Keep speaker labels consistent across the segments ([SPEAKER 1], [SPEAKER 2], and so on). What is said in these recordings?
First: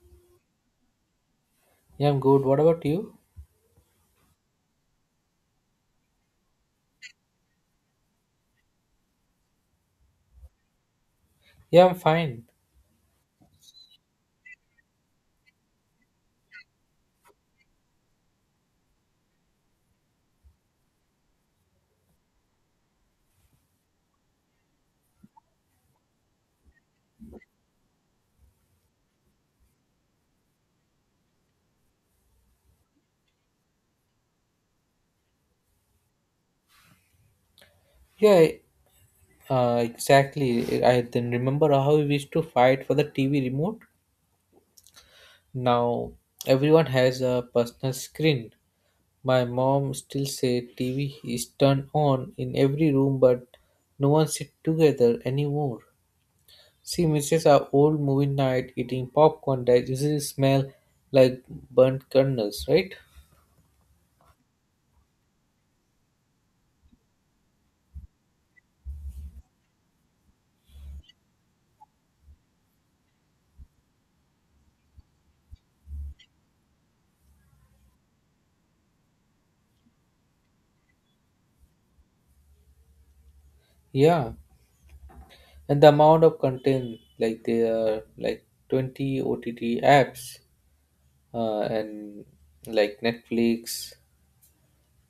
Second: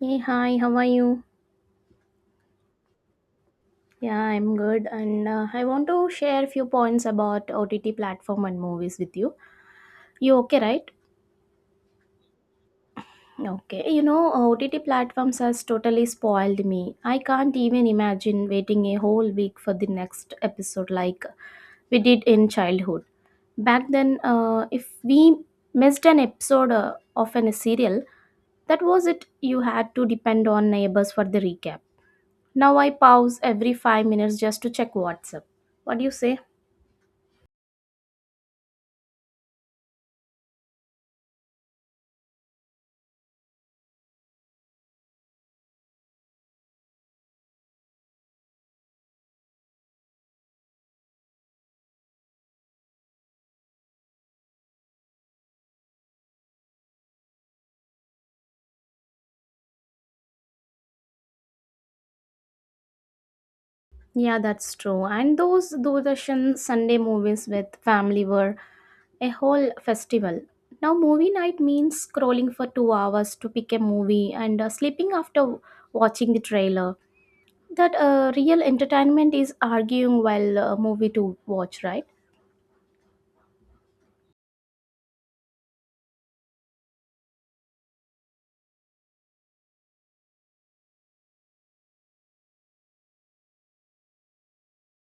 [SPEAKER 1] Hey, hi, how are you?
[SPEAKER 2] Yeah, I'm good. What about you?
[SPEAKER 1] Yeah, I'm good, and I want to share a few points about OTT platform and movies with you. You okay, right?
[SPEAKER 2] Yeah, I'm fine.
[SPEAKER 1] Okay, you know, OTT platforms has totally spoiled me. I can't even imagine waiting a whole week for the next episode like we did in childhood. Back then, if we missed an episode of an serial, that was it. You had to depend on neighbors for the recap. Now I pause every 5 minutes just to check WhatsApp. What do you say?
[SPEAKER 2] Yeah, exactly. I then remember how we used to fight for the TV remote. Now everyone has a personal screen. My mom still says TV is turned on in every room, but no one sit together anymore. She misses our old movie night eating popcorn that usually smell like burnt kernels, right?
[SPEAKER 1] Yeah, that's true. And those Doordarshan Sunday movies with family were a whole festival. Now, movie night means scrolling for 2 hours to pick a movie and sleeping after watching the trailer. That real entertainment is arguing while movie to watch, right?
[SPEAKER 2] Yeah. And the amount of content, like there are like 20 ott apps and like netflix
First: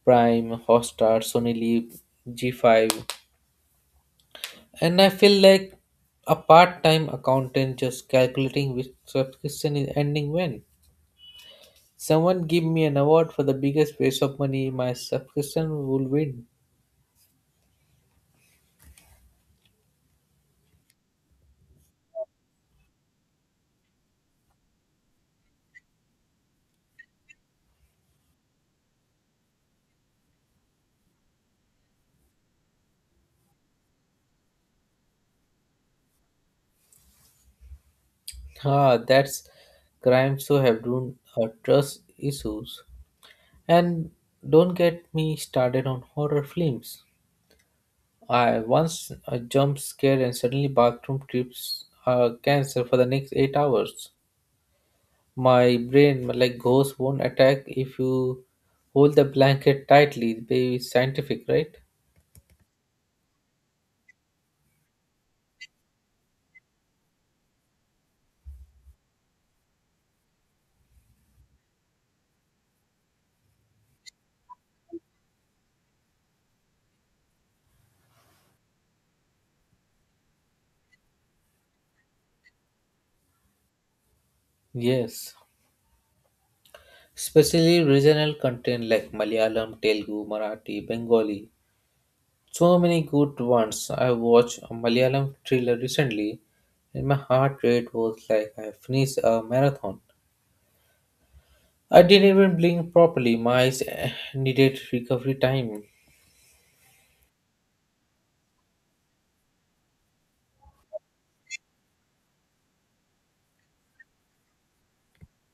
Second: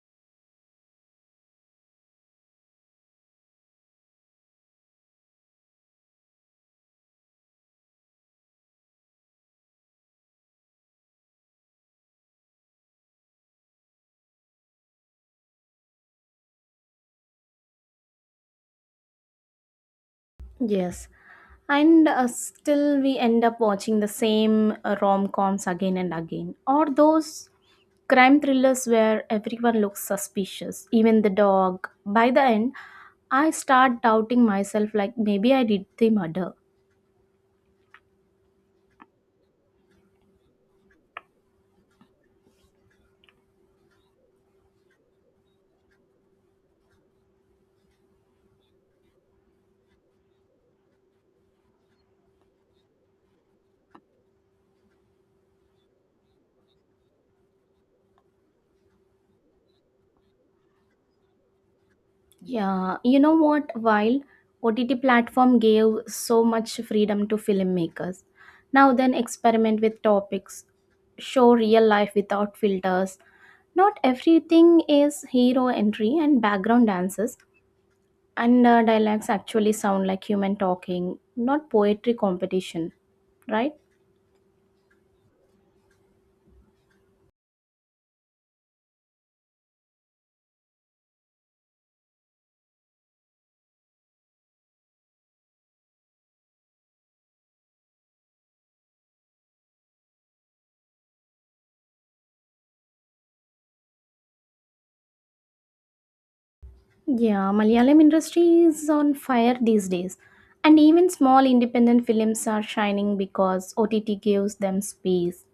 [SPEAKER 2] prime hotstar sony Live, G5, and I feel like a part-time accountant just calculating which subscription is ending. When someone give me an award for the biggest waste of money, my subscription will win.
[SPEAKER 1] Yes. And still, we end up watching the same rom coms again and again, or those crime thrillers where everyone looks suspicious, even the dog. By the end, I start doubting myself like maybe I did the murder.
[SPEAKER 2] Ah, that's crimes who have ruined our trust issues. And don't get me started on horror films. I once a jump scare and suddenly bathroom trips cancer for the next 8 hours. My brain, like ghosts, won't attack if you hold the blanket tightly. They scientific, right?
[SPEAKER 1] Yeah, you know what? While OTT platform gave so much freedom to filmmakers, now then experiment with topics, show real life without filters. Not everything is hero entry and background dances and dialects actually sound like human talking, not poetry competition, right?
[SPEAKER 2] Yes. Especially regional content like Malayalam, Telugu, Marathi, Bengali. So many good ones. I watched a Malayalam thriller recently, and my heart rate was like I finished a marathon. I didn't even blink properly. My eyes needed recovery time.
[SPEAKER 1] Yeah, Malayalam industry is on fire these days. And even small independent films are shining because OTT gives them space.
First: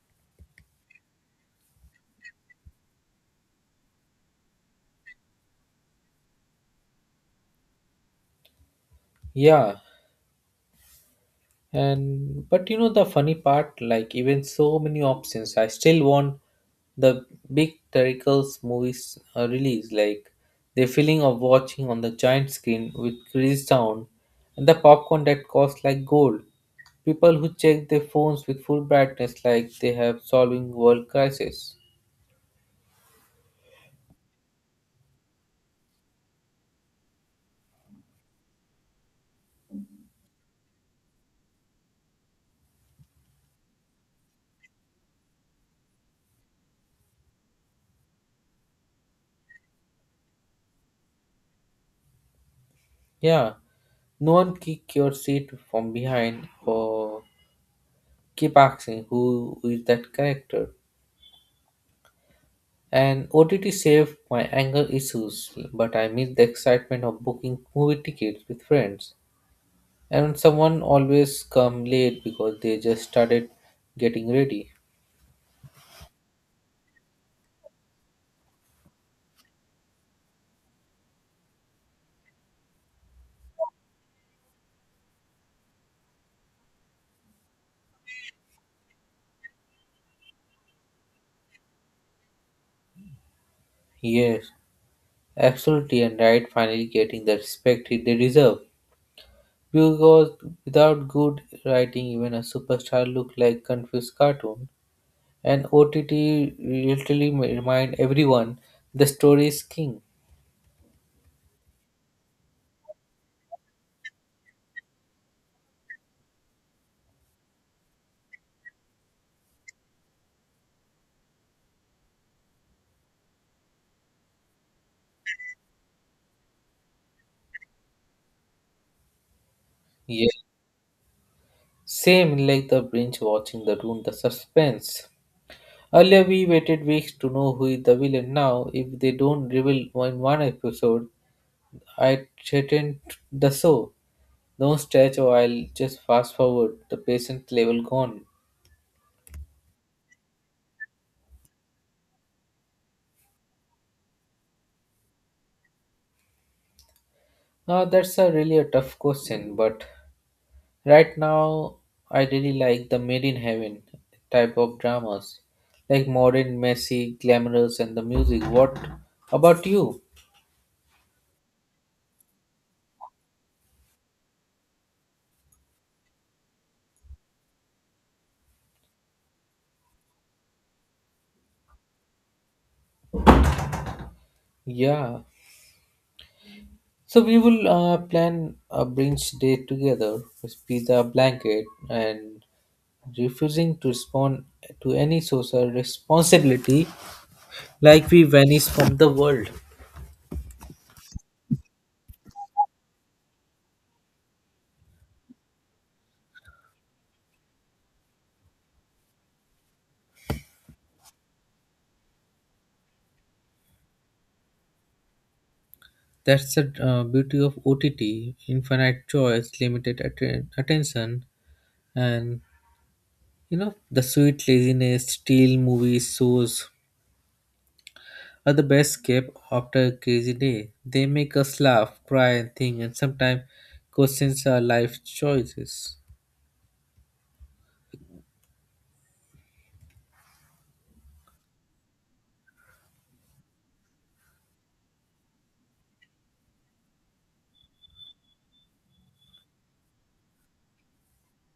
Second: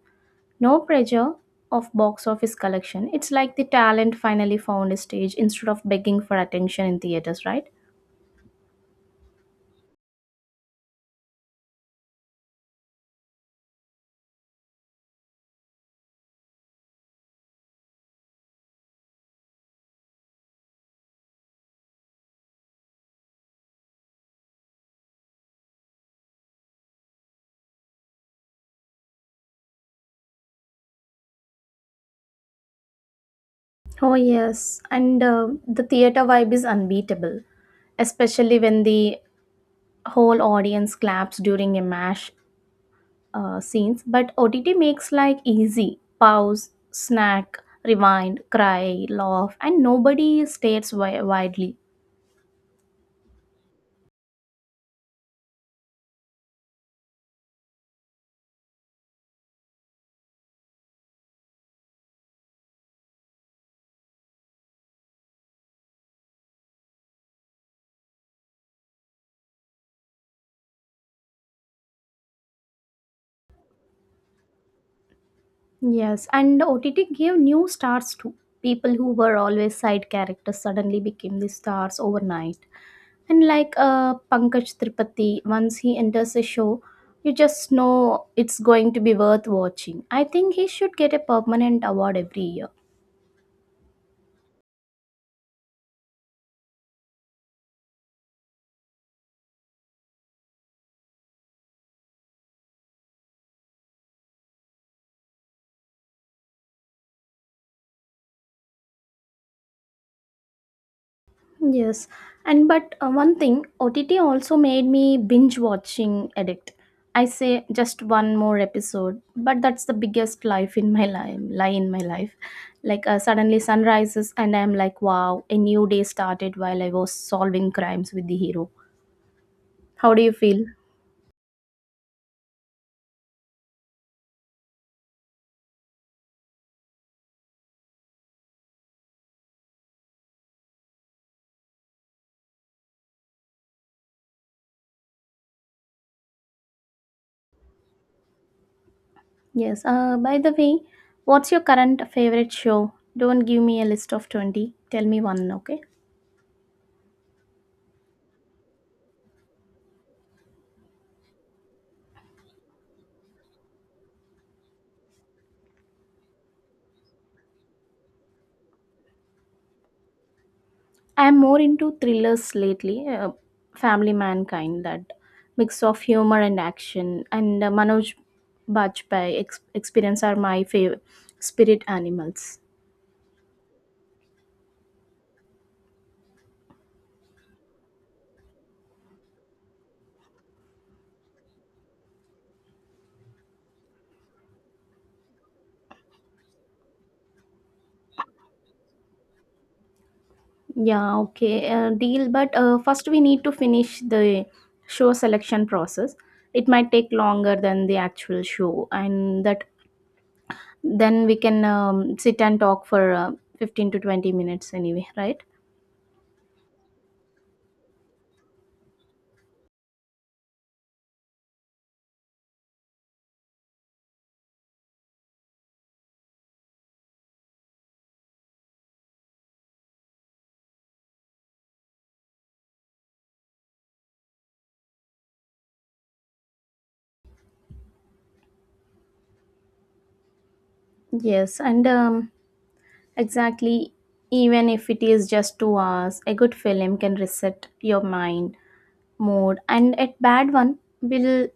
[SPEAKER 1] No pressure of box office collection. It's like the talent finally found a stage instead of begging for attention in theaters, right?
[SPEAKER 2] Yeah, and but you know the funny part, like even so many options, I still want the big Terracles movies release. Like the feeling of watching on the giant screen with crazy sound and the popcorn that costs like gold. People who check their phones with full brightness, like they have solving world crisis.
[SPEAKER 1] Oh, yes. And the theater vibe is unbeatable, especially when the whole audience claps during a mash scenes. But OTT makes like easy pause, snack, rewind, cry, laugh, and nobody stares widely.
[SPEAKER 2] Yeah, no one kick your seat from behind or keep asking who is that character. And OTT saved my anger issues, but I miss the excitement of booking movie tickets with friends. And someone always come late because they just started getting ready.
[SPEAKER 1] Yes, and OTT gave new stars to people who were always side characters suddenly became the stars overnight. And like Pankaj Tripathi, once he enters a show, you just know it's going to be worth watching. I think he should get a permanent award every year.
[SPEAKER 2] Yes, absolutely, and right finally getting the respect they deserve. Because without good writing, even a superstar look like confused cartoon. And OTT literally remind everyone the story is king.
[SPEAKER 1] Yes, and but one thing, OTT also made me binge watching addict. I say just one more episode, but that's the biggest life in my life. Lie in my life, like suddenly sun rises and I'm like, wow, a new day started while I was solving crimes with the hero. How do
[SPEAKER 2] Yes.
[SPEAKER 1] you feel?
[SPEAKER 2] Same like the binge watching the room, the suspense. Earlier we waited weeks to know who is the villain. Now, if they don't reveal in one episode, I threaten the show. Don't stretch or I'll just fast forward. The patient level gone.
[SPEAKER 1] Yes. By the way, what's your current favorite show? Don't give me a list of 20. Tell me one, okay?
[SPEAKER 2] Now that's a really a tough question, but right now I really like the Made in Heaven type of dramas. Like modern, messy, glamorous and the music. What about you?
[SPEAKER 1] I'm more into thrillers lately, Family Mankind, that mix of humor and action, and Manoj Bajpayee experience are my favorite spirit animals.
[SPEAKER 2] Yeah. So we will plan a brunch date together with pizza, blanket, and refusing to respond to any social responsibility, like we vanish from the world.
[SPEAKER 1] Yeah, okay, deal. But first, we need to finish the show selection process. It might take longer than the actual show, and that then we can sit and talk for 15 to 20 minutes anyway, right?
[SPEAKER 2] That's the beauty of OTT: infinite choice, limited attention, and you know the sweet laziness. Steel movies, shows are the best escape after a crazy day. They make us laugh, cry, and think, and sometimes questions our life choices.
[SPEAKER 1] Yes, and exactly, Even if it is just 2 hours, a good film can reset your mind, mood, and a bad one will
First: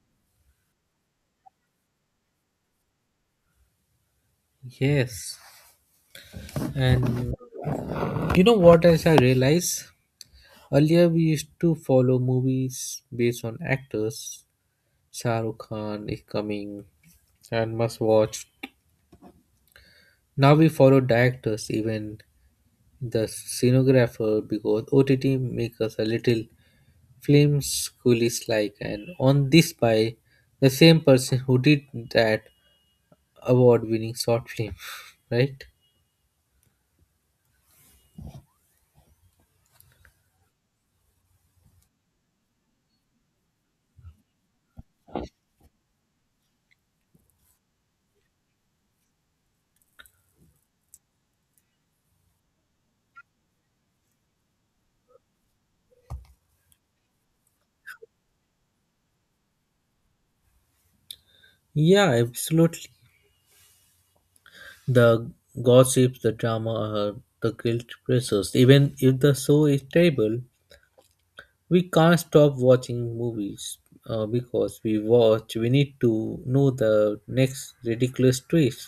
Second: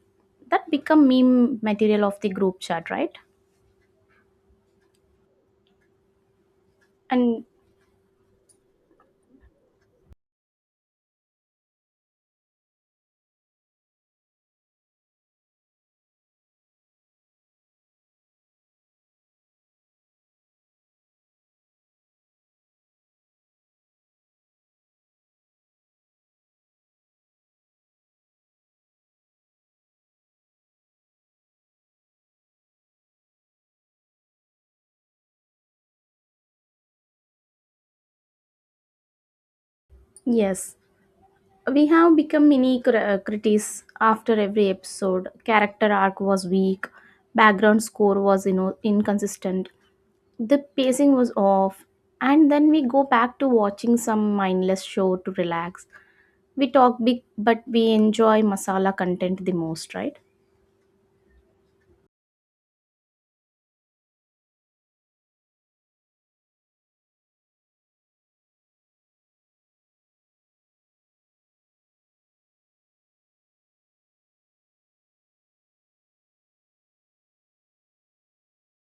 [SPEAKER 1] that become meme material of the group chat, right?
[SPEAKER 2] Yes, and
[SPEAKER 1] And
[SPEAKER 2] you know what else I realize? Earlier we used to follow movies based on actors, Shah Rukh Khan, Incoming, and Must Watch. Now we follow directors, even the scenographer, because OTT make us a little film schoolish like, and on this by the same person who did that award-winning short film, right?
[SPEAKER 1] yes, we have become mini critics after every episode. Character arc was weak, background score was you know inconsistent, the pacing was off, and then we go back to watching some mindless show to relax. We talk big but we enjoy masala content the most, right?
[SPEAKER 2] Yeah, absolutely. The gossip, the drama, the guilt pressures. Even if the show is terrible, we can't stop watching movies because we watch. We need to know the next ridiculous twist.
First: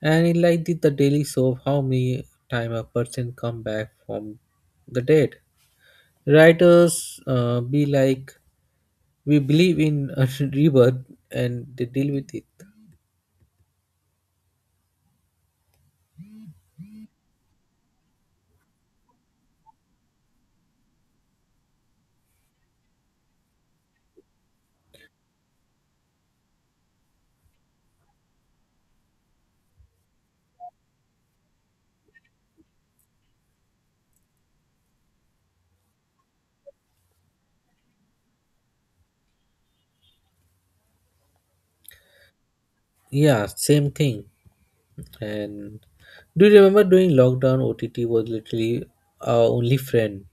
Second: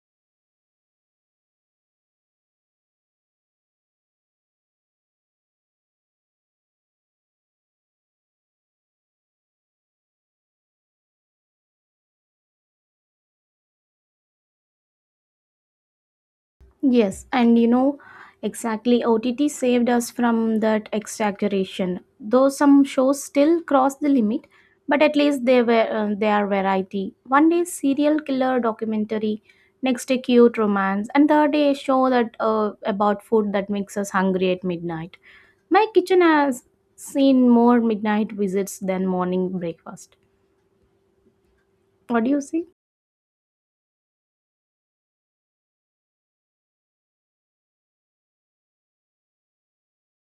[SPEAKER 2] And it like the daily show, how many time a person come back from the dead. Writers be like, we believe in a rebirth and they deal with it.
[SPEAKER 1] Yes, and you know exactly OTT saved us from that exaggeration though some shows still cross the limit, but at least they were they are variety one day serial killer documentary, next day cute romance, and third day a show that about food that makes us hungry at midnight. My kitchen has seen more midnight visits than morning breakfast. What do you say?
[SPEAKER 2] Yeah, same thing. And do you remember during lockdown, OTT was literally our only friend.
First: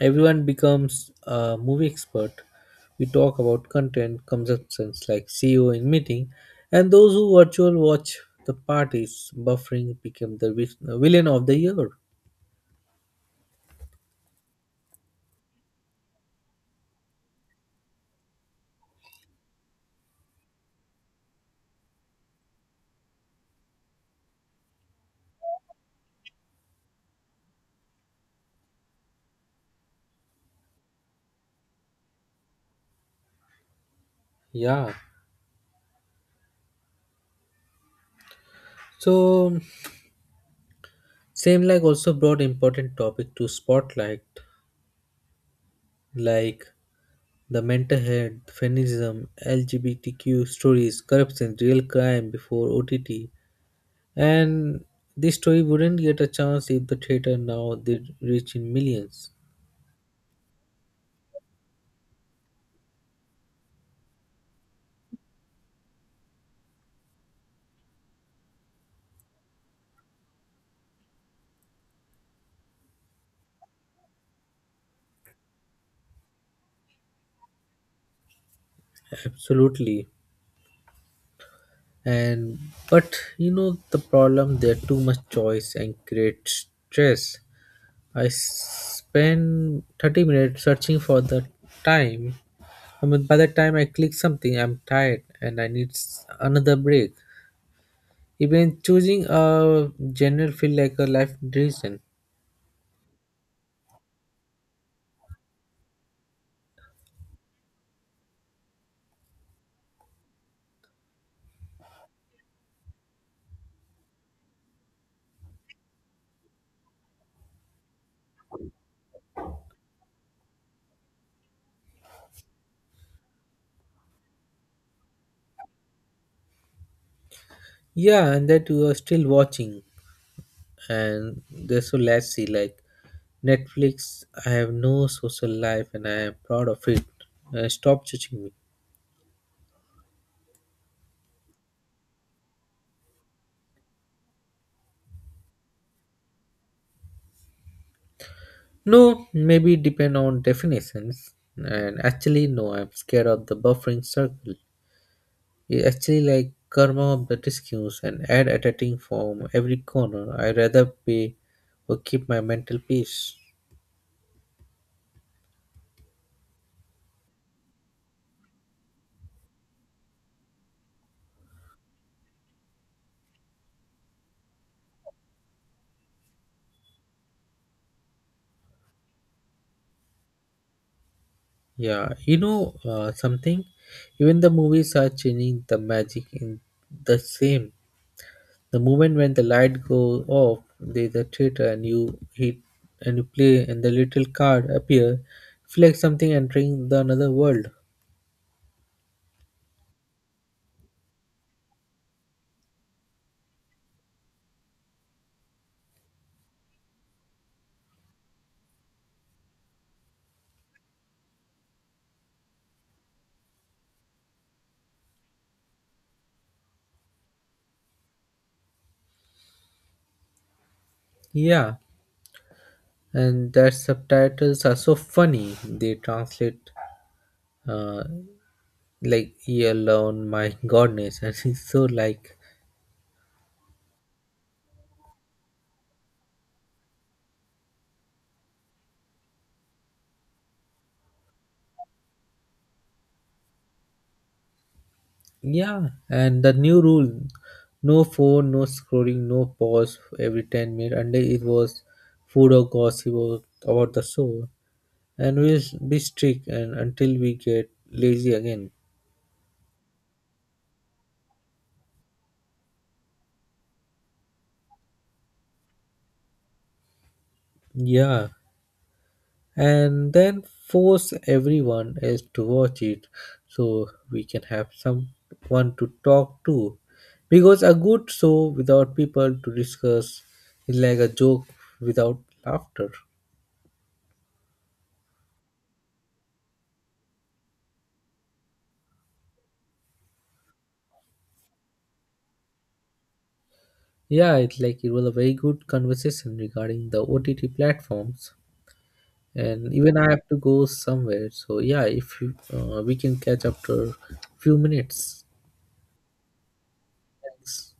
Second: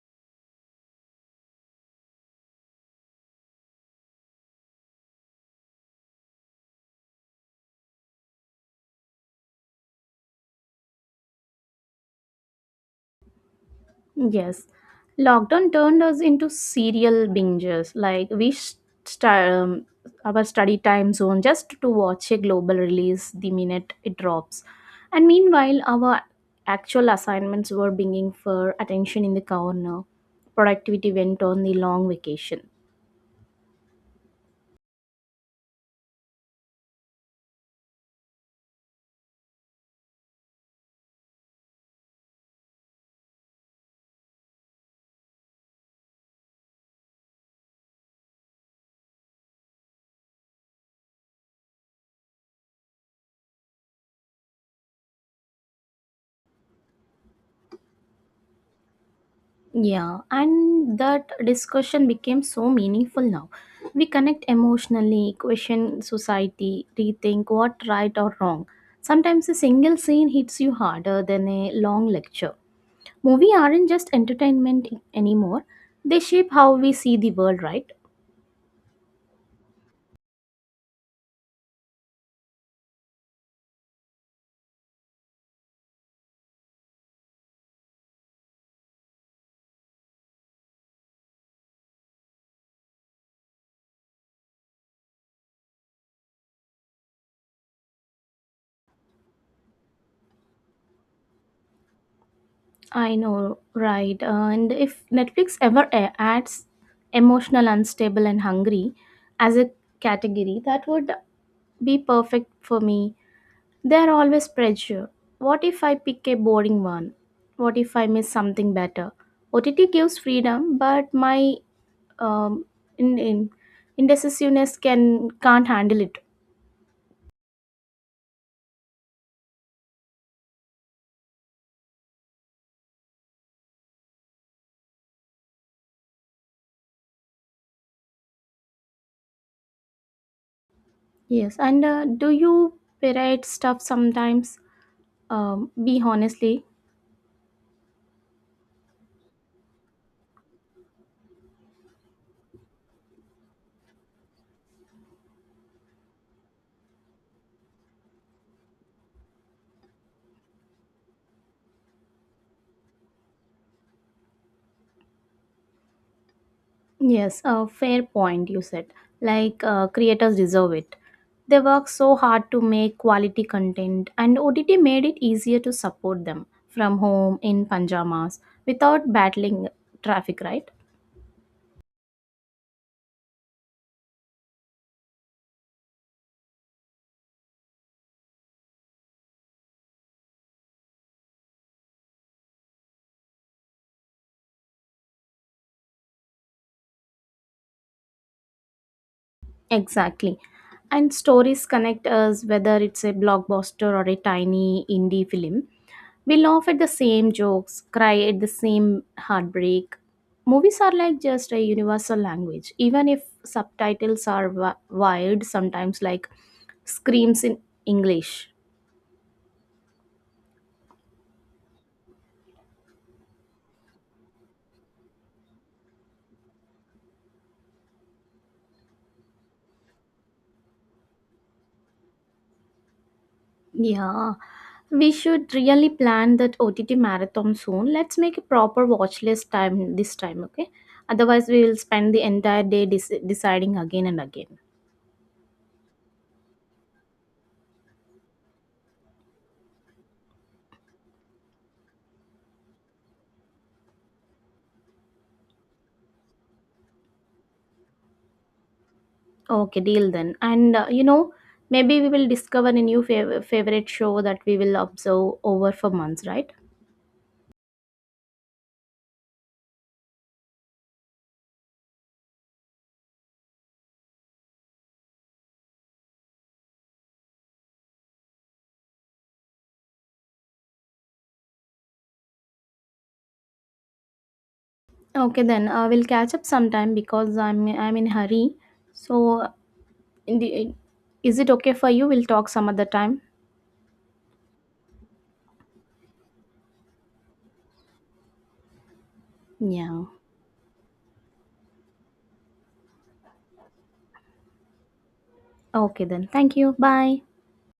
[SPEAKER 2] Everyone becomes a movie expert. We talk about content consumptions like CEO in meeting, and those who virtual watch the parties buffering became the villain of the year.
[SPEAKER 1] Yes, lockdown turned us into serial bingers. Um, our study time zone just to watch a global release the minute it drops, and meanwhile our actual assignments were being for attention in the corner. Productivity went on the long vacation.
[SPEAKER 2] Yeah. So same like also brought important topic to spotlight, like the mental health, feminism, LGBTQ stories, corruption, real crime before OTT. And this story wouldn't get a chance if the theater now did reach in millions.
[SPEAKER 1] Yeah, and that discussion became so meaningful now. We connect emotionally, question society, rethink what right or wrong. Sometimes a single scene hits you harder than a long lecture. Movies aren't just entertainment anymore, they shape how we see the world, right?
[SPEAKER 2] Absolutely. And but you know the problem, there are too much choice and create stress. I spend 30 minutes searching for the time. I mean, by the time I click something, I'm tired and I need another break. Even choosing a genre feel like a life decision.
[SPEAKER 1] I know, right. And if Netflix ever adds emotional, unstable, and hungry as a category, that would be perfect for me. There are always pressure. What if I pick a boring one? What if I miss something better? OTT gives freedom, but my um, in indecisiveness can't handle it.
[SPEAKER 2] Yeah, and that you are still watching. And there's so, let's see, like netflix, I have no social life and I am proud of it. Stop judging me.
[SPEAKER 1] Yes, and do you pirate stuff sometimes? Be honestly.
[SPEAKER 2] No, maybe depend on definitions, and actually no, I'm scared of the buffering circle. It actually like karma of the discuss and ad attacking from every corner. I rather pay or keep my mental peace.
[SPEAKER 1] Yes, a fair point you said. Like creators deserve it. They work so hard to make quality content, and OTT made it easier to support them from home in pajamas without battling traffic, right?
[SPEAKER 2] Yeah, you know, something, even the movies are changing the magic in the same. The moment when the light goes off, there's a theater and you hit and you play and the little card appear, feel like something entering the another world.
[SPEAKER 1] Exactly. And stories connect us whether it's a blockbuster or a tiny indie film. We laugh at the same jokes, cry at the same heartbreak. Movies are like just a universal language, even if subtitles are wired, sometimes like screams in English.
[SPEAKER 2] Yeah, and that subtitles are so funny. They translate uh, like "ye alone, my goodness," and it's so like
[SPEAKER 1] Yeah, we should really plan that OTT marathon soon. Let's make a proper watch list time this time, okay? Otherwise, we will spend the entire day deciding again and again.
[SPEAKER 2] yeah. And the new rule: no phone, no scrolling, no pause every 10 minutes. And it was food or gossip or- about the show. And we'll be strict and until we get lazy again.
[SPEAKER 1] Okay, deal then. And you know, maybe we will discover a new favorite show that we will observe over for months, right?
[SPEAKER 2] Yeah, and then force everyone else to watch it so we can have someone to talk to. Because a good show without people to discuss is like a joke without laughter.
[SPEAKER 1] Okay, then we'll catch up sometime because I'm in hurry. So, in the, is it okay for you? We'll talk some other time.
[SPEAKER 2] Yeah, it's like it was a very good conversation regarding the OTT platforms. And even
[SPEAKER 1] Yeah.
[SPEAKER 2] I have to go somewhere. So yeah, if you, we can catch after few minutes.
[SPEAKER 1] Okay then. Thank you. Bye.
[SPEAKER 2] Thanks.